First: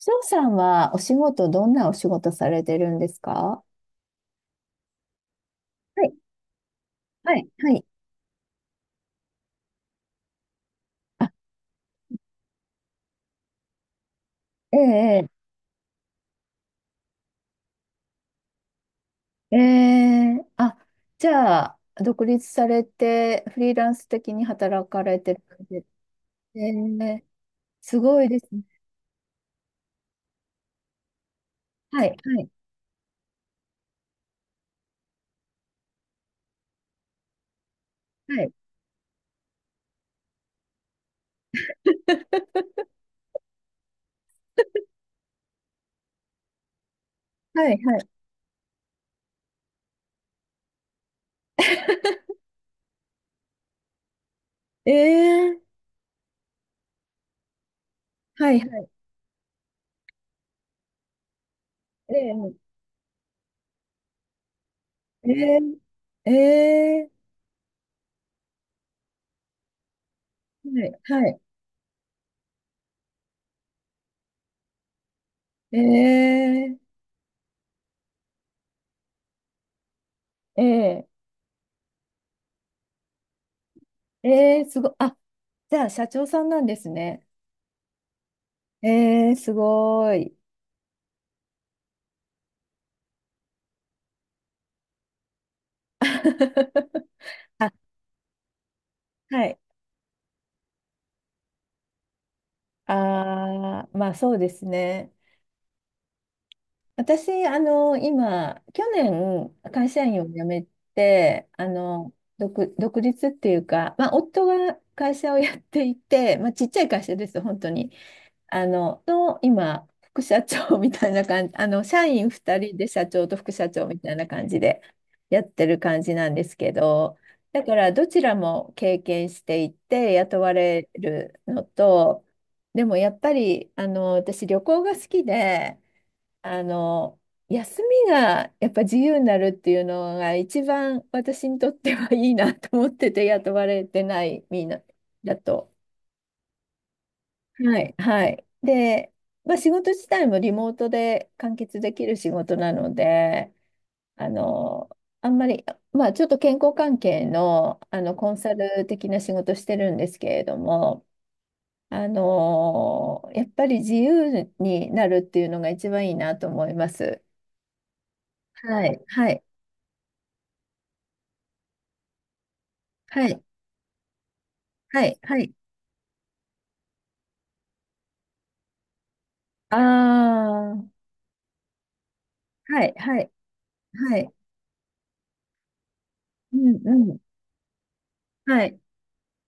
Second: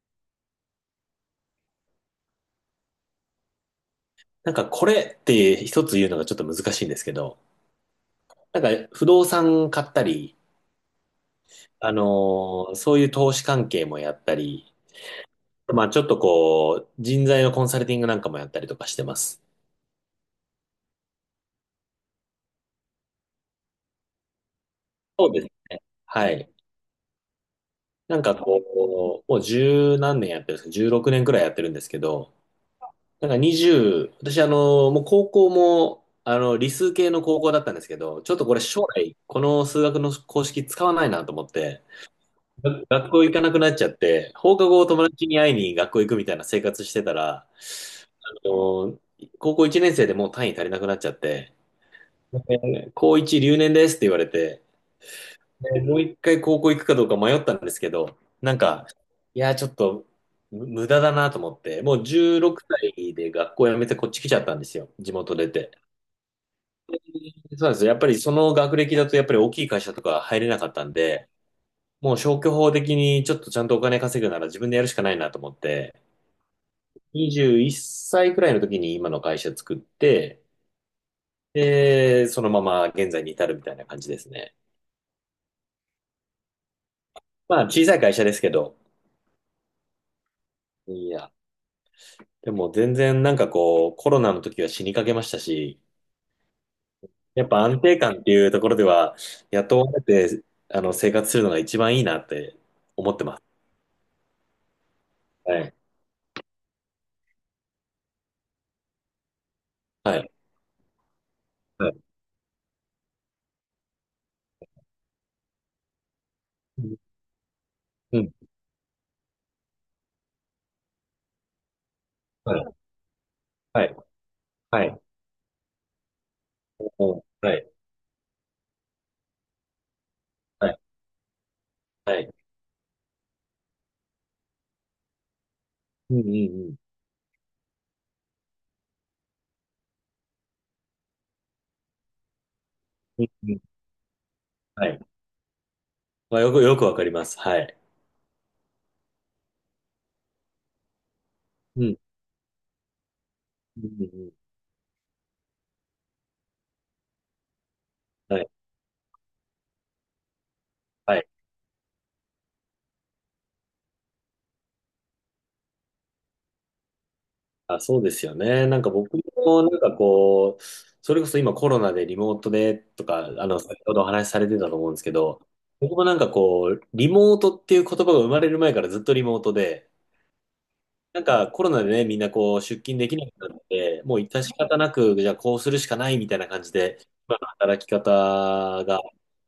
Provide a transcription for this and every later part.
翔さんはお仕事、どんなお仕事されてるんですか？なんかこれって一つは言うい、のがちょっと難しいんですけはど、い、はい。なんか不動産買ったり、あ、あのそういう投資関係もやったり、ええ、まあちょっとこう、人材のコンサルティングなんかもやったりとかしてます。ええ、ええあ、じゃあ、独立されて、フリーランス的に働かれそうてでるすんね。で、はい。ええ、すなごんいかですね。こう、もう十何年やってるんですか。16年くねんくらいやってるんですけはい、はど、い、なんか20、私もう高校も、あの、理数系の高校だったんですけど、ちょはっとい、これ将来、この数学の公式使わないなと思って、が学校行かなくなっちゃって、放課後友達に会いに学校行くみたいな生活してたら、はい、はい、あの、高校1年生でもう単位足りなくなっちゃって、で高1留年ですって言われて、ええ、でもう一回高校行くかどうか迷ったんですけど、はなんい、はか、い、いや、ちょっと無駄だなと思って、もうええ、16歳で学校辞めてこっち来ちゃったんですよ、地え元出て。え、ええ、そうなんですよ。やっぱりその学歴だとやっぱり大きい会社とか入れなかったはんい、はで、い、もう消去法的にちょっとちゃんとお金稼ぐなら自分でやるしかないなと思っえて、え、21歳くらいの時に今の会社作って、ええ、で、そのまま現在に至るみたいな感じですね。ええ、すごい、あ、じゃあ、社長さんなんですね。まあ小さい会社ですけど、ええ、すごい。いや、でも全然なんかこうコロナの時は死にかけましたし、やっぱあ、安定感っていうところでははい。雇われてあの生活するのが一番いいなって思ってます。ああ、まあそうですね。はい。私、今、去年、会社は員をい。辞めて、はい。独立っていうか、まあ、夫が会社をやっていて、まあ、ちっちゃういん。会社です、本当に。うん今、副社長みたいな感じ、あの、社員は2い。人で社長と副社は長い。みたいな感じではい。やってる感じなんですけうど、んはだい。からどちらも経験していて雇わはい。れるのはと、い。でもやっぱり、私旅行が好きで、うんうんあうん。の、休みがやっぱ自由になるっていうのが一番私にとってはいいなと思ってうてん雇うん、われてないみんなはい。だと。まあ、よく、よくわかります。はい。はい、はい。で、まあ、仕事自体もリモートで完結うでん。きる仕事なので、うんうんうあん、の、あんまり、まあ、ちょっと健康関係の、コンはい。サル的な仕事してるんですけれども、はい。やっぱり自由になるっていうのが一番いいなと思います。あ、そうですよね。なんはかい、僕はい、も、なんかこう、それこそ今コロナでリモートでとか、はい、あの、先ほどお話しされてたと思うんですはけい、はど、い。僕もなんかこう、リモートっていう言葉が生まれる前からずっとリモートで、ああ、なんかコロナでね、みんなこう、出はい、勤できはない、くなって、もはうい。致し方なく、じゃあこうするしかないみたいなう感じん、で、うん。今の働き方はい、が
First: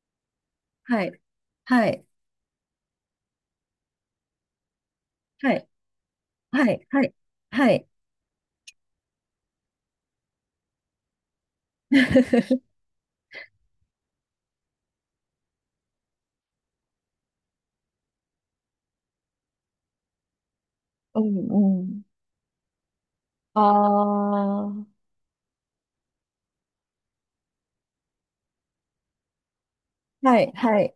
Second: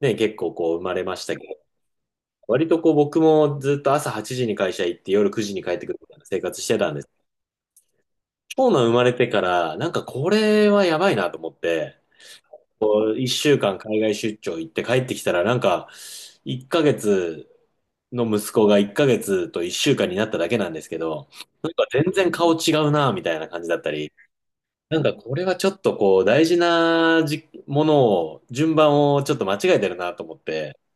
ね、結構こう、生まはれまい、したけど、はい、割とこう僕もずっと朝8時に会社行って夜9は時にい、帰ってくるみたいな生活しはてい、たんではす。い。はい 長男生まれてからなんかこれはやばいなと思って、1週間海外出張行って帰ってきたらなんか1ヶ月の息子が1ヶ月と1週間になっただけなんですけうど、なんんうかん。全然顔違うなみたいなあ感じだったり、あなんかこれはちょっとこう大事なものを順番をちょっと間違えてるなと思っはい、て、はい。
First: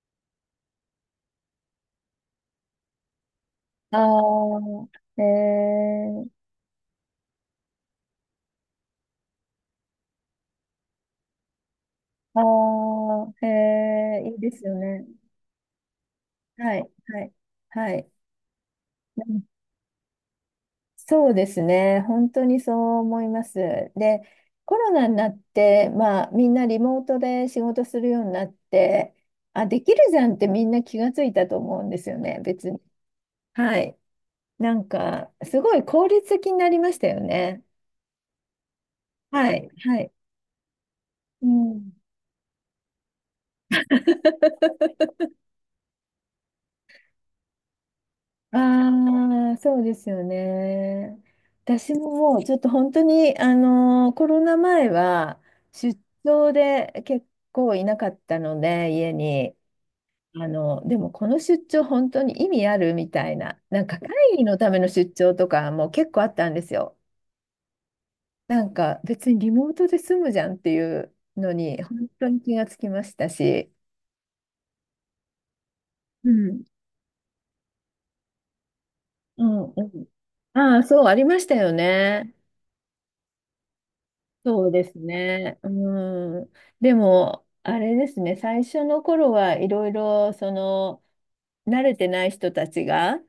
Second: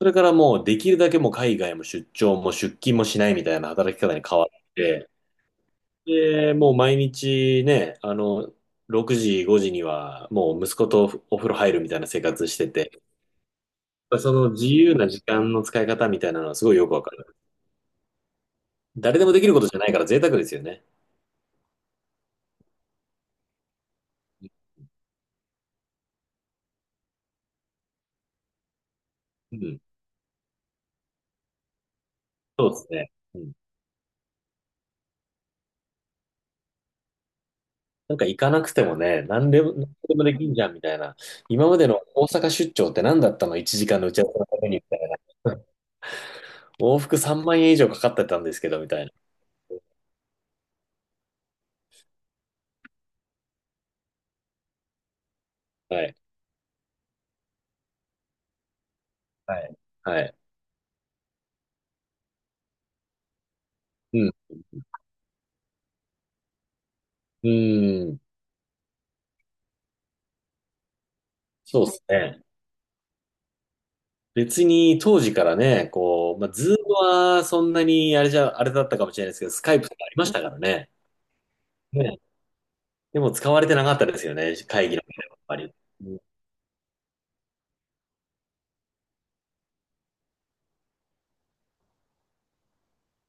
それからもうできるだけもう海外も出張も出勤もしないみたいな働き方に変わっああて、へえ、で、もう毎日ね、あの、6時、5時にはもう息子とお風呂入るみたいな生活してああて、へえ、そいいでのす自よ由ね。な時間の使い方みたいなのはすごはいい、よくわかはい、る。はい。誰うでもでんきることじゃないから贅沢ですよね。そうですね。本当にそう思います。で、コロナになって、まあ、みんなリモートで仕事するようになって、うあ、ん、できるじゃんってみんな気がついたと思うんですよね、そ別うでに。すね。うん、はい。なんか、すごい効率的になりましたよね。なんか行かなくてもね、何はでい、も、何はい。でもできんじゃんみたいな。う今までん。の大阪出張って何だったの？ 1 時間の打ち合わせのためにみたいな。往復3万円以上かかってたんですけどみあたいな。あ、そうですよね。私ももうちょっと本当に、コロナ前は出はい。張で結構いなかったので、家に。はい。はい。でもこの出張本当に意味あるみたいな、なんか会うん。議のための出張とかも結構あったんですよ。うーん。なんか別にリモートで済むじゃんっていうのにそうです本当にね。気がつきましたし。別に当時からね、うこう、まあ、ん。ズームはそんなにあれじゃ、あれだったかもしれないですうけど、スんカイうプとかん。ありましたからああ、ね。そう、ありましたよね。ね。でも使われてなかったですよね、そうで会議すの場ではやっぱね。うり。ん。でも、あれですね、最初の頃はいろいろ、その、慣れてない人たちが、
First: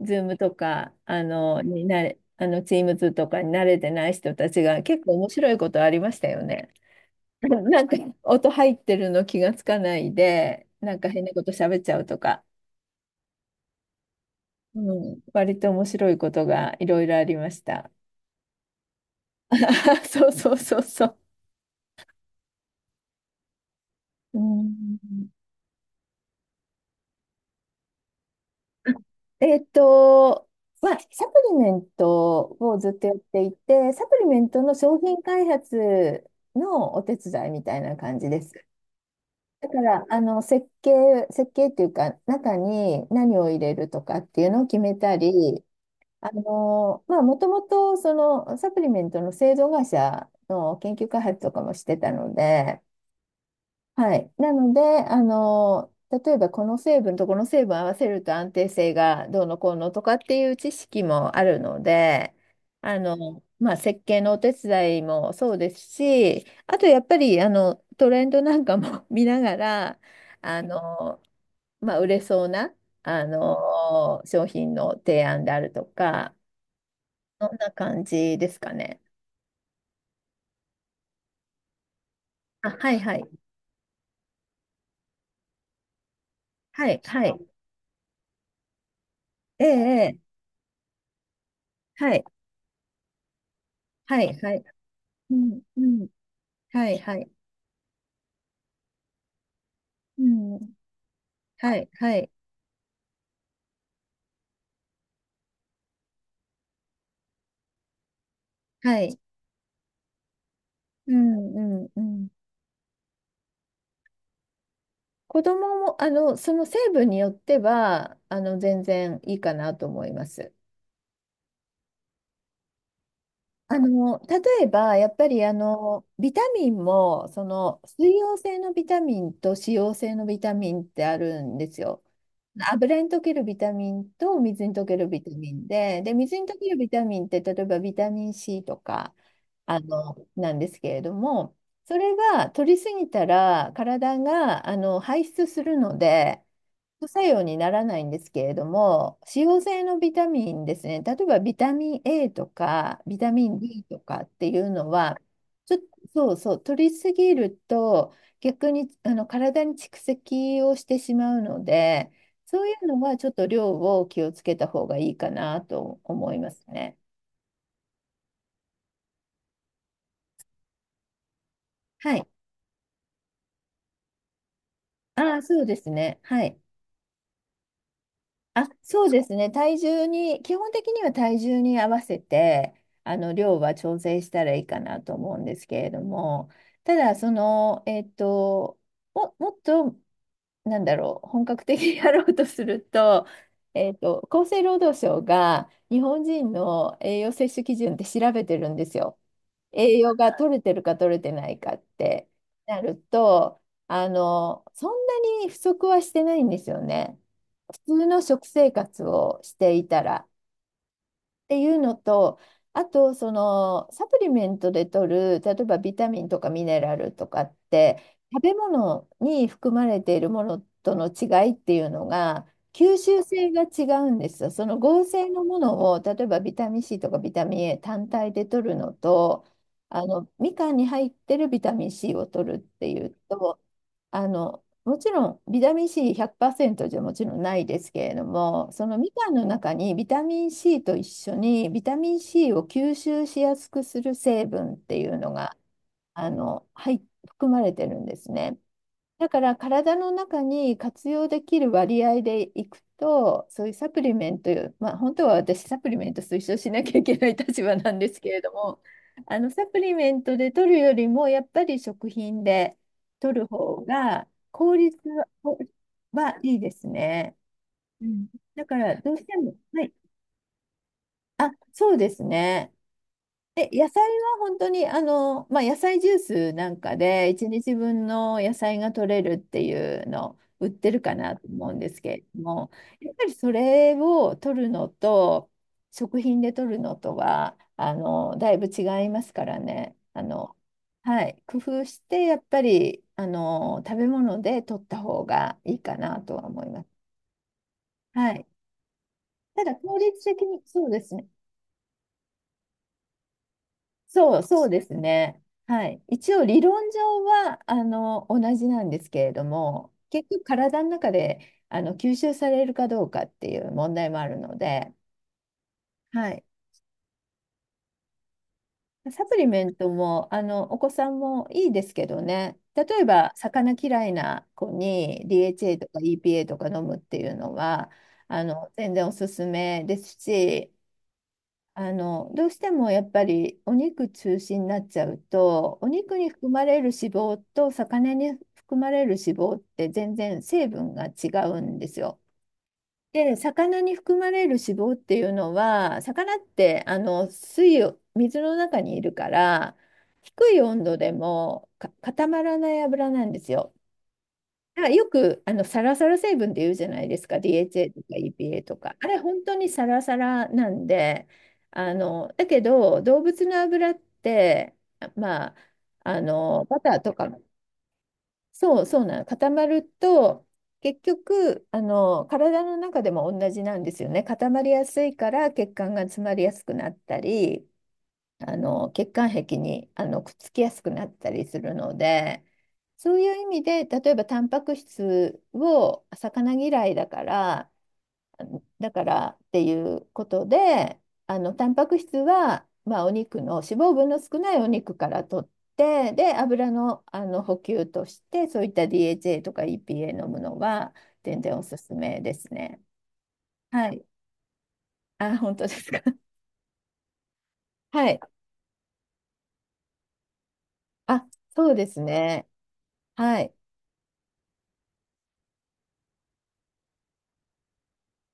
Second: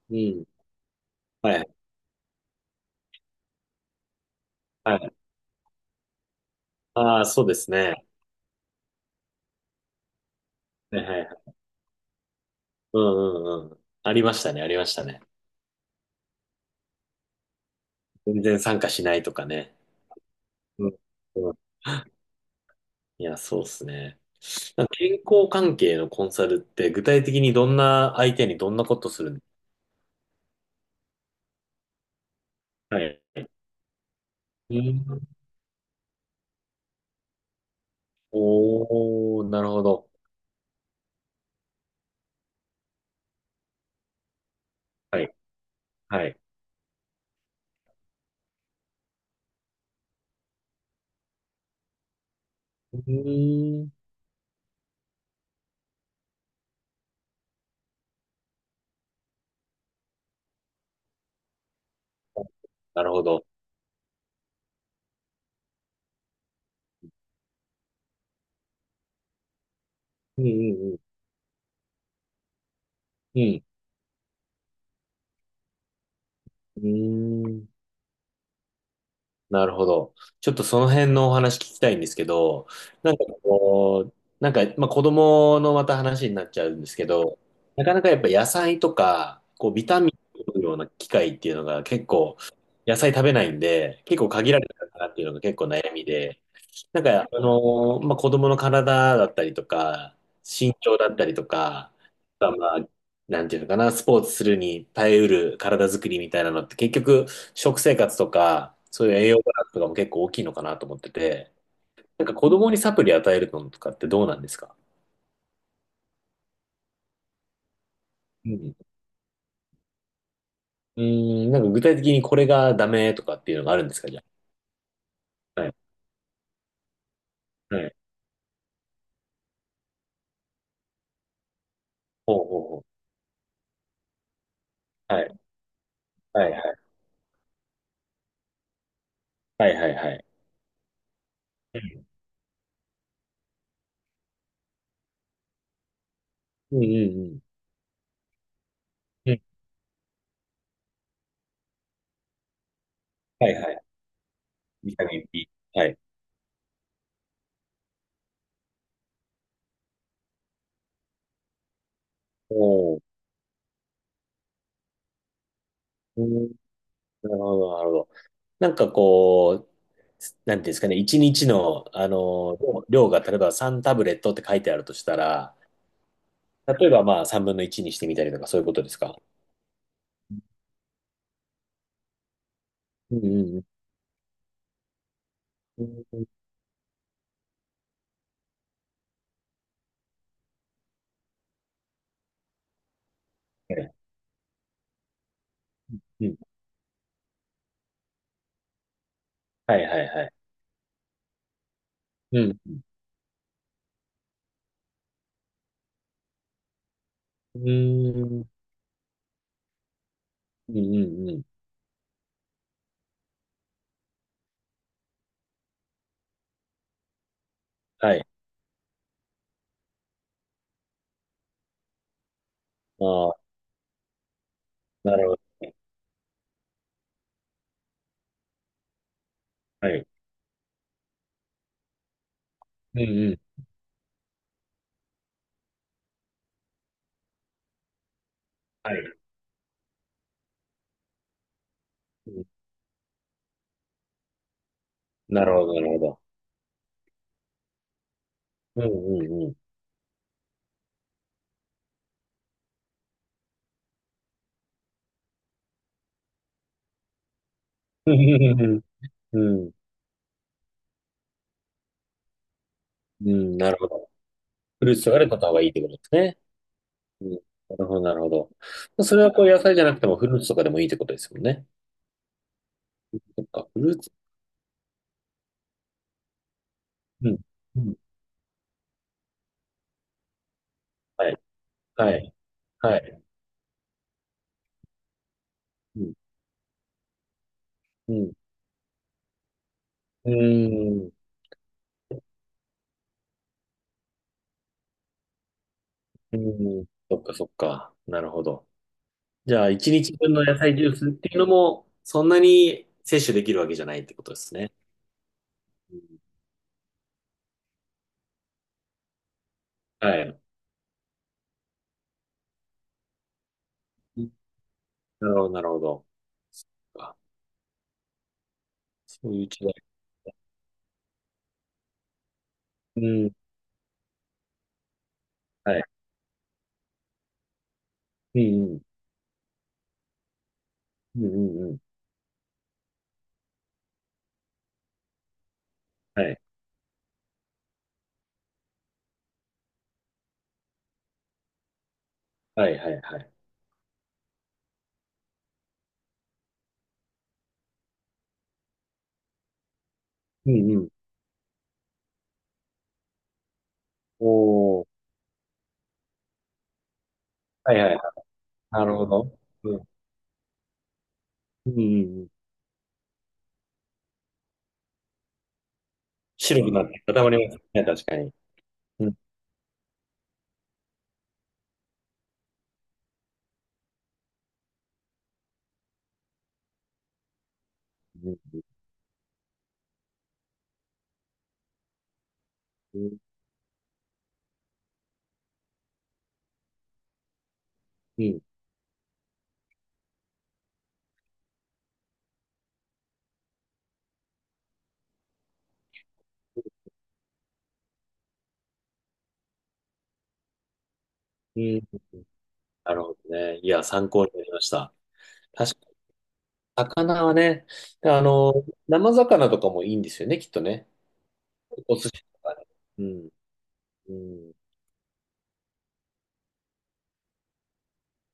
ズうん。ームうん、とか、あはの、い。になれ、あの、チームズとかに慣れてない人たちがは結い。構面白いことありましたよね。ああ、そうですなんか、ね。音入ってるの気がつかないで、なんはいかはい変なはことい。喋っちゃうとか、うんうんうん。ありましたね、ありうましたん、ね。割と面白いことがいろいろありました。全然参加しないとかね。そうそうそううん。そう。うん、いや、そうですね。うなんか健ん康関係のコンサルって具体的にどんな相手にどんなことするん？えっと、まあ、サプリメントをずっはとやっい。ていて、サプリメントのうー商品ん。開発のお手伝いみたいな感じです。おー、なだるかほら、ど。設計っていうか、中に何を入れるとかっていうのを決めたはい。り、はい。まあ、もともと、その、サプリメントの製造会社の研究開発とかもしてたので、うーん。はい。なので、例えばこの成分とこの成分合わせると安定性がどうのこうのとかっていう知識もあるので、なるほど。まあ、設計のお手伝いもそうですし、あとやっぱり、トレンドなんかも 見ながら、うんあうんの、まあ、売れそうな、うん。商品の提案であるとか、うん。そうーんん。な感じですかね。なるほど。ちょっとその辺のお話聞きたいんですけど、あ、はいなはんい。かこう、なんか、まあ、子供のまた話になっちゃうんではすいけはど、い。なかなかやっぱ野菜とか、えこうビタミえ、ええンを取るような機会っていうのが結はい構、野菜食べないんで、結は構い限はらい。れたかなっていうのうが結ん構う悩みんで、はい、なんはか、い。まあ、子供の体だったりとか、うん。身長だったりとはい、か、はい、まあ、まあ、なんていうのかな、スポーツするに耐えうる体作りみたいなのって結局、食生活とか、はそういうい。栄養バランスとかも結構大きいのかなと思ってうて、ん、うん、うなんん。か子供にサプリ与えるのとかってどうなんですか？子供も、その成分によっては、うん。全然いいかなと思います。うーん、なんか具体的にこれがダメとかっていうのがあるんですか？じゃ例えば、やっぱりあ。はい。ビタミンも、そはの、い。水溶性のビタミンと脂溶性のビタミンってあるんですよ。ほうほうほ油に溶けるビタミンと水に溶けるう。はビタい。ミンで、で、水にはいは溶けるい。ビタミンって、例えばビタミン C とか、はいはいはい。なんですけれども、そうれは取りすぎたら体が排出するので、んうん副作うん。用にならないんですけれども、う使ん、用性のビタミンですね、例えばビタミン A とかビタミはいン はい。D とかっていうのビタは、ミン B。ちょっはとい。そうそう、取りすぎると逆に体に蓄積をしてしまうので、そういうのお、はちょっと量を気をつけた方がいいかなとうー思いまん、すね。なるほど、なるほど。なんかこう、なんていうんですかね、一日の、あはい。の、量が例えば3タブレットって書いてあるとしたああ、ら、そうですね。はい。例えばまあ3分の1にしてみたりとかそういあ、うことですそうか？ですね。体重に、基本的には体重に合わせて、うん量うはん調整したらいいかなと思うんですけうれどん。うも、ただ、もっと、なんだろう、本格的にやろうとすると、えっんと、厚生労働省が日本うん、人の栄養摂取基準って調べてるんですよ。はい栄はい養はがい。取れてるか取れてないかってうん。なると、あの、そんなに不足はしてないんですよね。う普通のーん。食生活をしていたら。うんうんうん。っていうのと、あとそのサプリメントで取る、例えばビタミンとかミネラルとかって、はい。食べ物に含まれているものとの違いっていうのが、吸あ収あ、性が違うんですよ。その合な成るほどのもね。のを、例えばビタミン C とかビタミン A 単体で取るのと、はい。みかんに入ってるビタミン C を取るっていうんううん。と、あのもちろんビタミン C100% じゃもちろんないですけれども、そはのみい。かんの中にビタミン C と一緒にビタミン うん、 C を吸収しやすくする成分っていうのなるがほど、なるほど。あの、はい、含まれてるんですね。うんうだかんうらん。体の中に活用できる割合でいくと、そういうサプリメント、まあ、本当は私サプリメント推奨しなきゃいけない立場なんでうすんけれどうんうも、ん。うサん、プリメントで取るよりもやっぱり食品でう取るん、なる方ほど。が効フルー率ツとかで買った方は、がいいってことですね。いいですうね。ん、なるほど、うなるんほだからど。どそうれしはてこうも、野菜じはゃい、なくてもフルーツとかでもいいってことですもんあ、ね。そうですね。そっか、でフ野ルー菜ツ。は本当に、まあ、野菜ジュースなんかうで、ん。1日うん。分の野菜が取れるっていうの、売ってるかはない。と思うんですはけれい。ども、はやっい。ぱりそれを取るのと、うん。食品で取るのとは、うん。だいぶ違いますからね。うーん。はい、工夫して、やっぱり、食べ物で取った方がいいかなとうは思いまん。す。そっか、そっか。なるはほい。ど。じゃたあ、だ、一効日率分的の野に、菜ジそうューでスっすね。ていうのも、そんなに摂取できるわけじゃないってことでそう、すそうね。ですね。はうん。い。一応理論上は同じなんですけれども、は結い。局体の中で吸収されるかどうかっていう問題もうあん、るので、なるほど、なるほど。はい。そっか。サそうプいうリ違メントもお子さんもいいですけどね、例い。えうん。ば魚嫌いな子に DHA はい。とか EPA とか飲むっていうのはうん、うん。全然おすすめですし、うん、うん、うん。どうしてもやっぱりお肉中心になっちゃうと、お肉はにい。含まれる脂肪と魚に含まれる脂肪って全然成分が違うんですよ。はい、はい、はい。で、魚に含まれる脂肪っていうのは、魚って水の中にいるから、う低いん、う温ん。度でも固まらない油なんですよ。おだー。からよくサラサラ成分って言うじゃないですか、はい、DHA はい。とか EPA となるか。ほあれど。本当にうサん。ラサラなんで、うんうんうん。だけど動物の油って、まあ、白くバなっターてと固か、まりますね、確かに。そうそううん、なの、固まると、結局、体の中でも同じなんですよね。固まりやすいから血管が詰まりやすくなったり、うん、血管壁にくっつきやすくなったりするので、うそん、ういう意味で例えばタンパク質を魚嫌いだからうん、だからっていうことでタンパク質は、まあ、お肉の脂肪分の少ないお肉から取ってで油の、補給としてそういった DHA とか EPA 飲むのは全然うおすん。すめですね。なるほどね。いや、はい。参考になりました。あ、本当で確かすに、か。魚はね、はい。あの、生魚とかもいいんですよね、きっとね。あ、そうでおす寿司とね。かね。うん。はい。うん